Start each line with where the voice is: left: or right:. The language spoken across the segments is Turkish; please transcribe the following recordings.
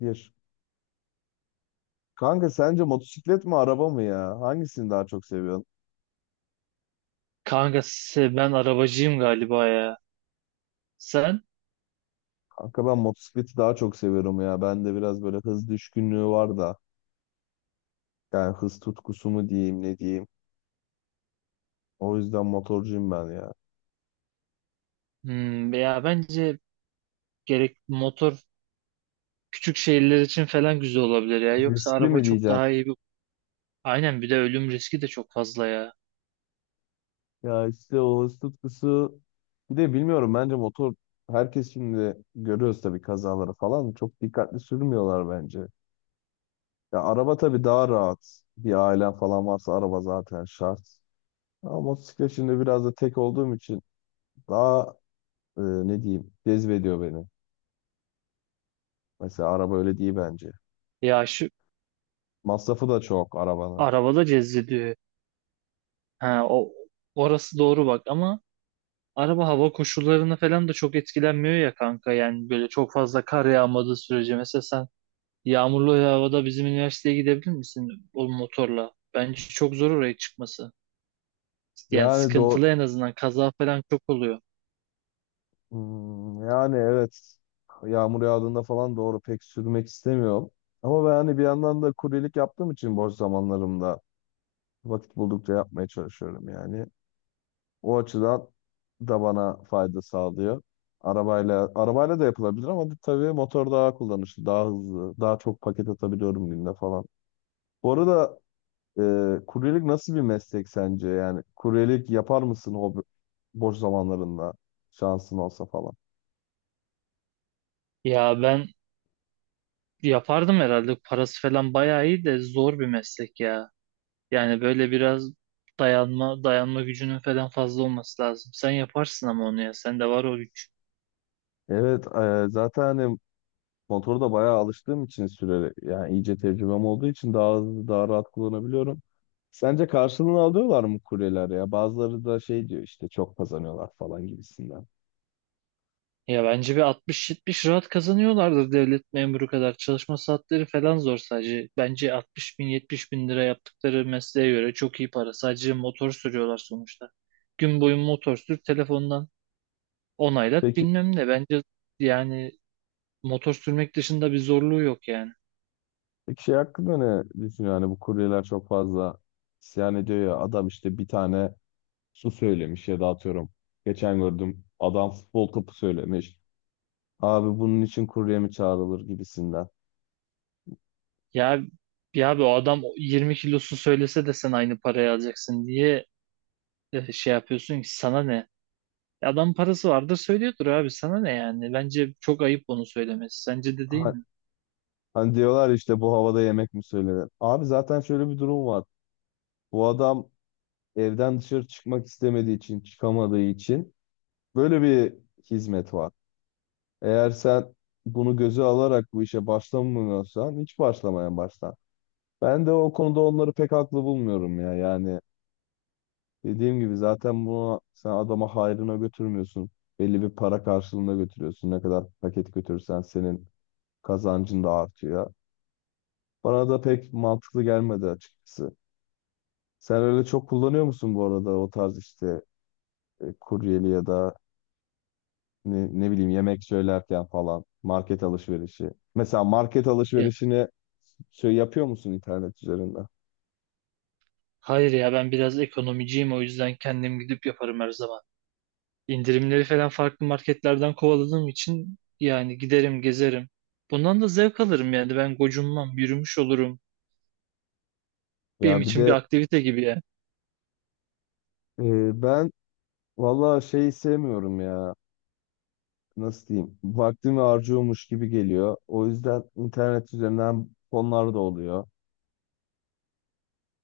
left: Bir. Kanka sence motosiklet mi araba mı ya? Hangisini daha çok seviyorsun?
right: Kanka ben arabacıyım galiba ya. Sen?
left: Kanka ben motosikleti daha çok seviyorum ya. Bende biraz böyle hız düşkünlüğü var da. Yani hız tutkusu mu diyeyim ne diyeyim. O yüzden motorcuyum ben ya.
right: Ya bence gerek motor küçük şehirler için falan güzel olabilir ya. Yoksa
left: Riskli
right: araba
left: mi
right: çok
left: diyeceksin?
right: daha iyi bir... Aynen, bir de ölüm riski de çok fazla ya.
left: Ya işte o hız tutkusu. Bir de bilmiyorum, bence motor herkes şimdi görüyoruz tabii kazaları falan. Çok dikkatli sürmüyorlar bence. Ya araba tabii daha rahat. Bir ailen falan varsa araba zaten şart. Ama motosiklet şimdi biraz da tek olduğum için daha ne diyeyim cezbediyor beni. Mesela araba öyle değil bence.
right: Ya şu
left: Masrafı da çok arabanın.
right: arabada cezbediyor. Ha, orası doğru bak ama araba hava koşullarına falan da çok etkilenmiyor ya kanka. Yani böyle çok fazla kar yağmadığı sürece mesela sen yağmurlu havada bizim üniversiteye gidebilir misin o motorla? Bence çok zor oraya çıkması. Yani
left: Yani doğru,
right: sıkıntılı, en azından kaza falan çok oluyor.
left: yani evet, yağmur yağdığında falan doğru pek sürmek istemiyorum. Ama ben hani bir yandan da kuryelik yaptığım için boş zamanlarımda vakit buldukça yapmaya çalışıyorum yani. O açıdan da bana fayda sağlıyor. Arabayla da yapılabilir ama tabii motor daha kullanışlı, daha hızlı, daha çok paket atabiliyorum günde falan. Bu arada Kuryelik nasıl bir meslek sence? Yani kuryelik yapar mısın hobi, boş zamanlarında şansın olsa falan?
right: Ya ben yapardım herhalde, parası falan bayağı iyi de zor bir meslek ya. Yani böyle biraz dayanma gücünün falan fazla olması lazım. Sen yaparsın ama onu, ya sende var o güç.
left: Evet, zaten hani motoru da bayağı alıştığım için süreli, yani iyice tecrübem olduğu için daha hızlı, daha rahat kullanabiliyorum. Sence karşılığını alıyorlar mı kuryeler ya? Bazıları da şey diyor işte, çok kazanıyorlar falan gibisinden.
right: Ya bence bir 60-70 rahat kazanıyorlardır, devlet memuru kadar. Çalışma saatleri falan zor sadece. Bence 60 bin 70 bin lira yaptıkları mesleğe göre çok iyi para. Sadece motor sürüyorlar sonuçta. Gün boyu motor sür, telefondan onaylat,
left: Peki,
right: bilmem ne. Bence yani motor sürmek dışında bir zorluğu yok yani.
left: peki şey hakkında ne düşünüyor? Hani bu kuryeler çok fazla isyan ediyor ya, adam işte bir tane su söylemiş ya da, atıyorum, geçen gördüm, adam futbol topu söylemiş. Abi bunun için kurye mi çağrılır gibisinden.
right: Ya ya abi, o adam 20 kilosu söylese de sen aynı parayı alacaksın diye şey yapıyorsun ki, sana ne? Adam parası vardır söylüyordur, abi sana ne yani? Bence çok ayıp onu söylemesi. Sence de değil
left: Ha-
right: mi?
left: Hani diyorlar işte bu havada yemek mi söylenir. Abi zaten şöyle bir durum var. Bu adam evden dışarı çıkmak istemediği için, çıkamadığı için böyle bir hizmet var. Eğer sen bunu göze alarak bu işe başlamıyorsan hiç başlamaya başla. Ben de o konuda onları pek haklı bulmuyorum ya. Yani dediğim gibi zaten bunu sen adama hayrına götürmüyorsun. Belli bir para karşılığında götürüyorsun. Ne kadar paket götürürsen senin kazancın da artıyor. Bana da pek mantıklı gelmedi açıkçası. Sen öyle çok kullanıyor musun bu arada o tarz işte kuryeli ya da, ne bileyim, yemek söylerken falan, market alışverişi. Mesela market
right: Ya,
left: alışverişini şey yapıyor musun, internet üzerinden?
right: hayır ya ben biraz ekonomiciyim, o yüzden kendim gidip yaparım her zaman. İndirimleri falan farklı marketlerden kovaladığım için yani giderim gezerim. Bundan da zevk alırım yani, ben gocunmam, yürümüş olurum. Benim
left: Ya bir
right: için bir
left: de
right: aktivite gibi yani.
left: ben vallahi şeyi sevmiyorum ya. Nasıl diyeyim? Vaktimi harcıyormuş gibi geliyor. O yüzden internet üzerinden fonlar da oluyor.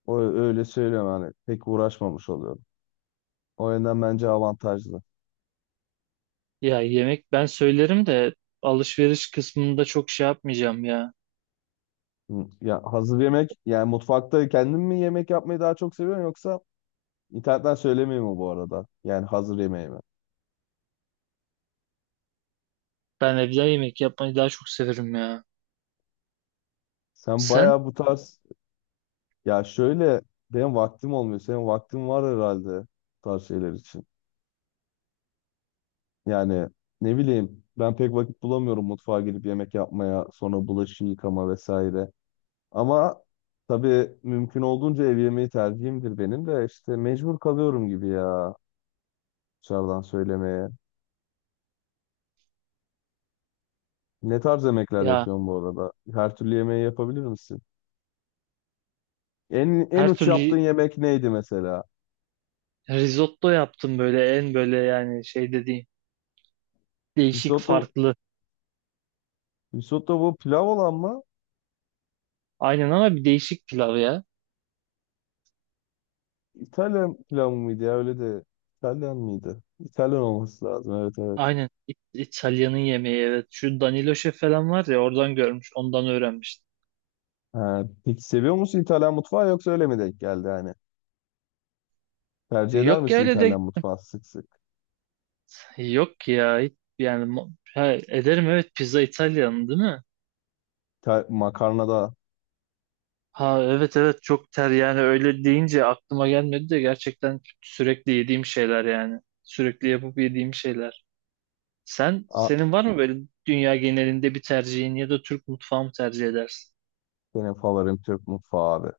left: O öyle söylüyorum, hani pek uğraşmamış oluyorum. O yönden bence avantajlı.
right: Ya yemek ben söylerim de alışveriş kısmında çok şey yapmayacağım ya.
left: Hı, ya hazır yemek yani, mutfakta kendim mi yemek yapmayı daha çok seviyorum yoksa internetten söylemeyi mi bu arada? Yani hazır yemeği mi?
right: Ben evde yemek yapmayı daha çok severim ya.
left: Sen
right: Sen?
left: bayağı bu tarz, ya şöyle, benim vaktim olmuyor. Senin vaktin var herhalde bu tarz şeyler için. Yani ne bileyim, ben pek vakit bulamıyorum mutfağa girip yemek yapmaya, sonra bulaşık yıkama vesaire. Ama tabii mümkün olduğunca ev yemeği tercihimdir benim de, işte mecbur kalıyorum gibi ya dışarıdan söylemeye. Ne tarz yemekler
right: Ya
left: yapıyorsun bu arada? Her türlü yemeği yapabilir misin? En
right: her
left: uç
right: türlü,
left: yaptığın yemek neydi mesela?
right: risotto yaptım böyle en böyle, yani şey dediğim değişik,
left: Risotto,
right: farklı.
left: bu pilav olan mı?
right: Aynen ama bir değişik pilav ya.
left: İtalyan pilav mıydı ya, öyle de İtalyan mıydı? İtalyan olması lazım, evet evet.
right: Aynen İtalya'nın yemeği, evet. Şu Danilo Şef falan var ya, oradan görmüş ondan öğrenmiştim.
left: Ha, peki seviyor musun İtalyan mutfağı, yoksa öyle mi denk geldi yani?
right: E,
left: Tercih eder
right: Yok ya
left: misin
right: öyle de,
left: İtalyan mutfağı sık sık?
right: yok ya, yani ederim, evet, pizza İtalyan değil mi?
left: Makarna da.
right: Ha evet evet, çok ter yani, öyle deyince aklıma gelmedi de gerçekten sürekli yediğim şeyler yani. Sürekli yapıp yediğim şeyler. Sen
left: a,
right: senin var mı böyle dünya genelinde bir tercihin, ya da Türk mutfağı mı tercih edersin?
left: benim favorim Türk mutfağı abi.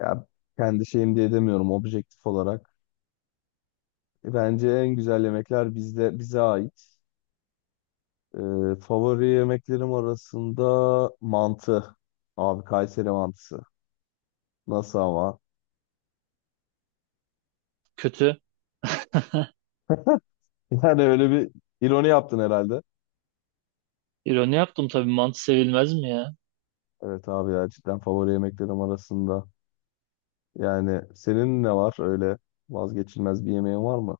left: Ya kendi şeyim diye demiyorum, objektif olarak. Bence en güzel yemekler bizde, bize ait. Favori yemeklerim arasında mantı. Abi Kayseri mantısı. Nasıl ama?
right: Kötü.
left: Yani öyle bir ironi yaptın herhalde.
right: İroni yaptım, tabii mantı sevilmez mi ya?
left: Evet abi ya, cidden favori yemeklerim arasında. Yani senin ne var öyle, vazgeçilmez bir yemeğin var mı?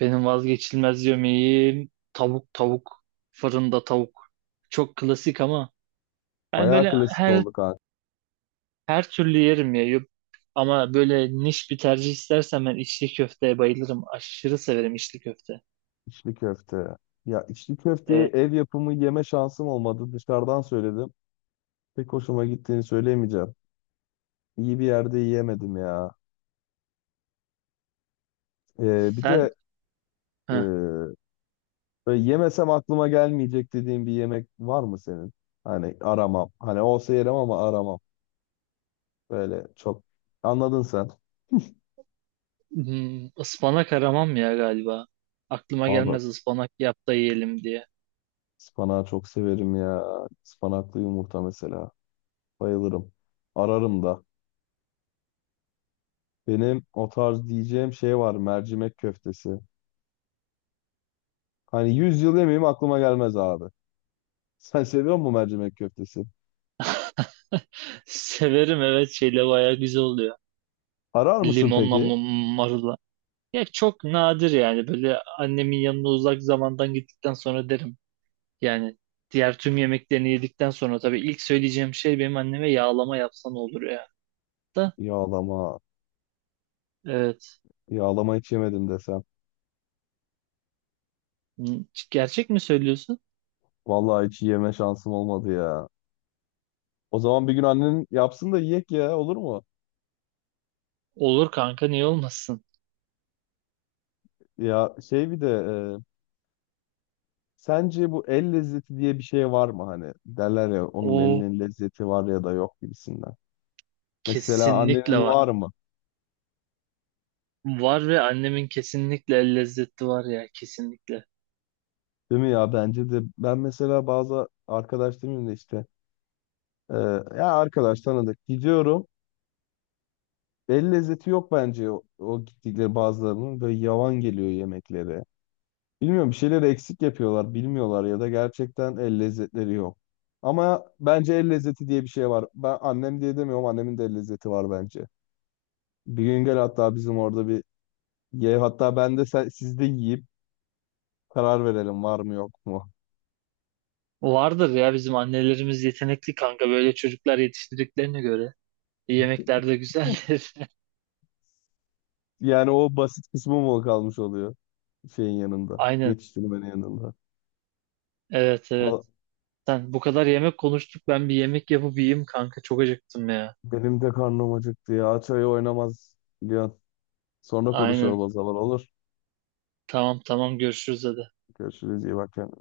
right: Benim vazgeçilmez yemeğim tavuk, fırında tavuk. Çok klasik ama ben
left: Bayağı
right: böyle
left: klasik
right: her
left: oldu kanka.
right: her türlü yerim ya. Ama böyle niş bir tercih istersem ben içli köfteye bayılırım. Aşırı severim içli köfte.
left: İçli köfte. Ya içli köfteyi
right: Ee,
left: ev yapımı yeme şansım olmadı. Dışarıdan söyledim. Pek hoşuma gittiğini söyleyemeyeceğim. İyi bir yerde yiyemedim ya. Bir
right: sen
left: de e,
right: heh,
left: böyle yemesem aklıma gelmeyecek dediğin bir yemek var mı senin? Hani aramam, hani olsa yerim ama aramam. Böyle çok. Anladın sen.
right: ıspanak aramam ya galiba. Aklıma
left: Abi
right: gelmez ıspanak yap da yiyelim diye.
left: Ispanağı çok severim ya. Ispanaklı yumurta mesela. Bayılırım. Ararım da. Benim o tarz diyeceğim şey var. Mercimek köftesi. Hani 100 yıl yemeyeyim aklıma gelmez abi. Sen seviyor musun mercimek köftesi?
right: Severim, evet, şeyle bayağı güzel oluyor.
left: Arar mısın
right: Limonla
left: peki?
right: marulla. Ya çok nadir, yani böyle annemin yanına uzak zamandan gittikten sonra derim. Yani diğer tüm yemeklerini yedikten sonra tabii ilk söyleyeceğim şey benim anneme yağlama yapsan olur ya. Da
left: Yağlama.
right: evet.
left: Yağlama hiç yemedim desem.
right: Hmm, Gerçek mi söylüyorsun?
left: Vallahi hiç yeme şansım olmadı ya. O zaman bir gün annen yapsın da yiyek ya, olur mu?
right: Olur kanka, niye olmasın?
left: Ya şey, bir de e, sence bu el lezzeti diye bir şey var mı hani? Derler ya, onun
right: O
left: elinin lezzeti var ya da yok gibisinden. Mesela
right: kesinlikle
left: annenin
right: var.
left: var mı?
right: Var, ve annemin kesinlikle el lezzeti var ya, kesinlikle.
left: Değil mi ya? Bence de. Ben mesela bazı arkadaş demeyeyim de işte e, ya arkadaş, tanıdık gidiyorum. El lezzeti yok bence, o gittikleri bazılarının böyle yavan geliyor yemekleri. Bilmiyorum, bir şeyleri eksik yapıyorlar, bilmiyorlar ya da gerçekten el lezzetleri yok. Ama bence el lezzeti diye bir şey var. Ben annem diye demiyorum, annemin de el lezzeti var bence. Bir gün gel hatta bizim orada bir ye, hatta ben de, sen, siz de yiyip karar verelim var mı yok mu.
right: Vardır ya, bizim annelerimiz yetenekli kanka, böyle çocuklar yetiştirdiklerine göre. Yemekler de güzeldir.
left: Yani o basit kısmı mı kalmış oluyor şeyin yanında,
right: Aynen.
left: yetiştirmenin yanında.
right: Evet
left: Valla,
right: evet. Sen, bu kadar yemek konuştuk, ben bir yemek yapıp yiyeyim kanka, çok acıktım ya.
left: benim de karnım acıktı ya. Çayı oynamaz biliyorsun. Sonra
right: Aynen.
left: konuşalım o zaman, olur.
right: Tamam tamam, görüşürüz hadi.
left: Görüşürüz, iyi bak kendine.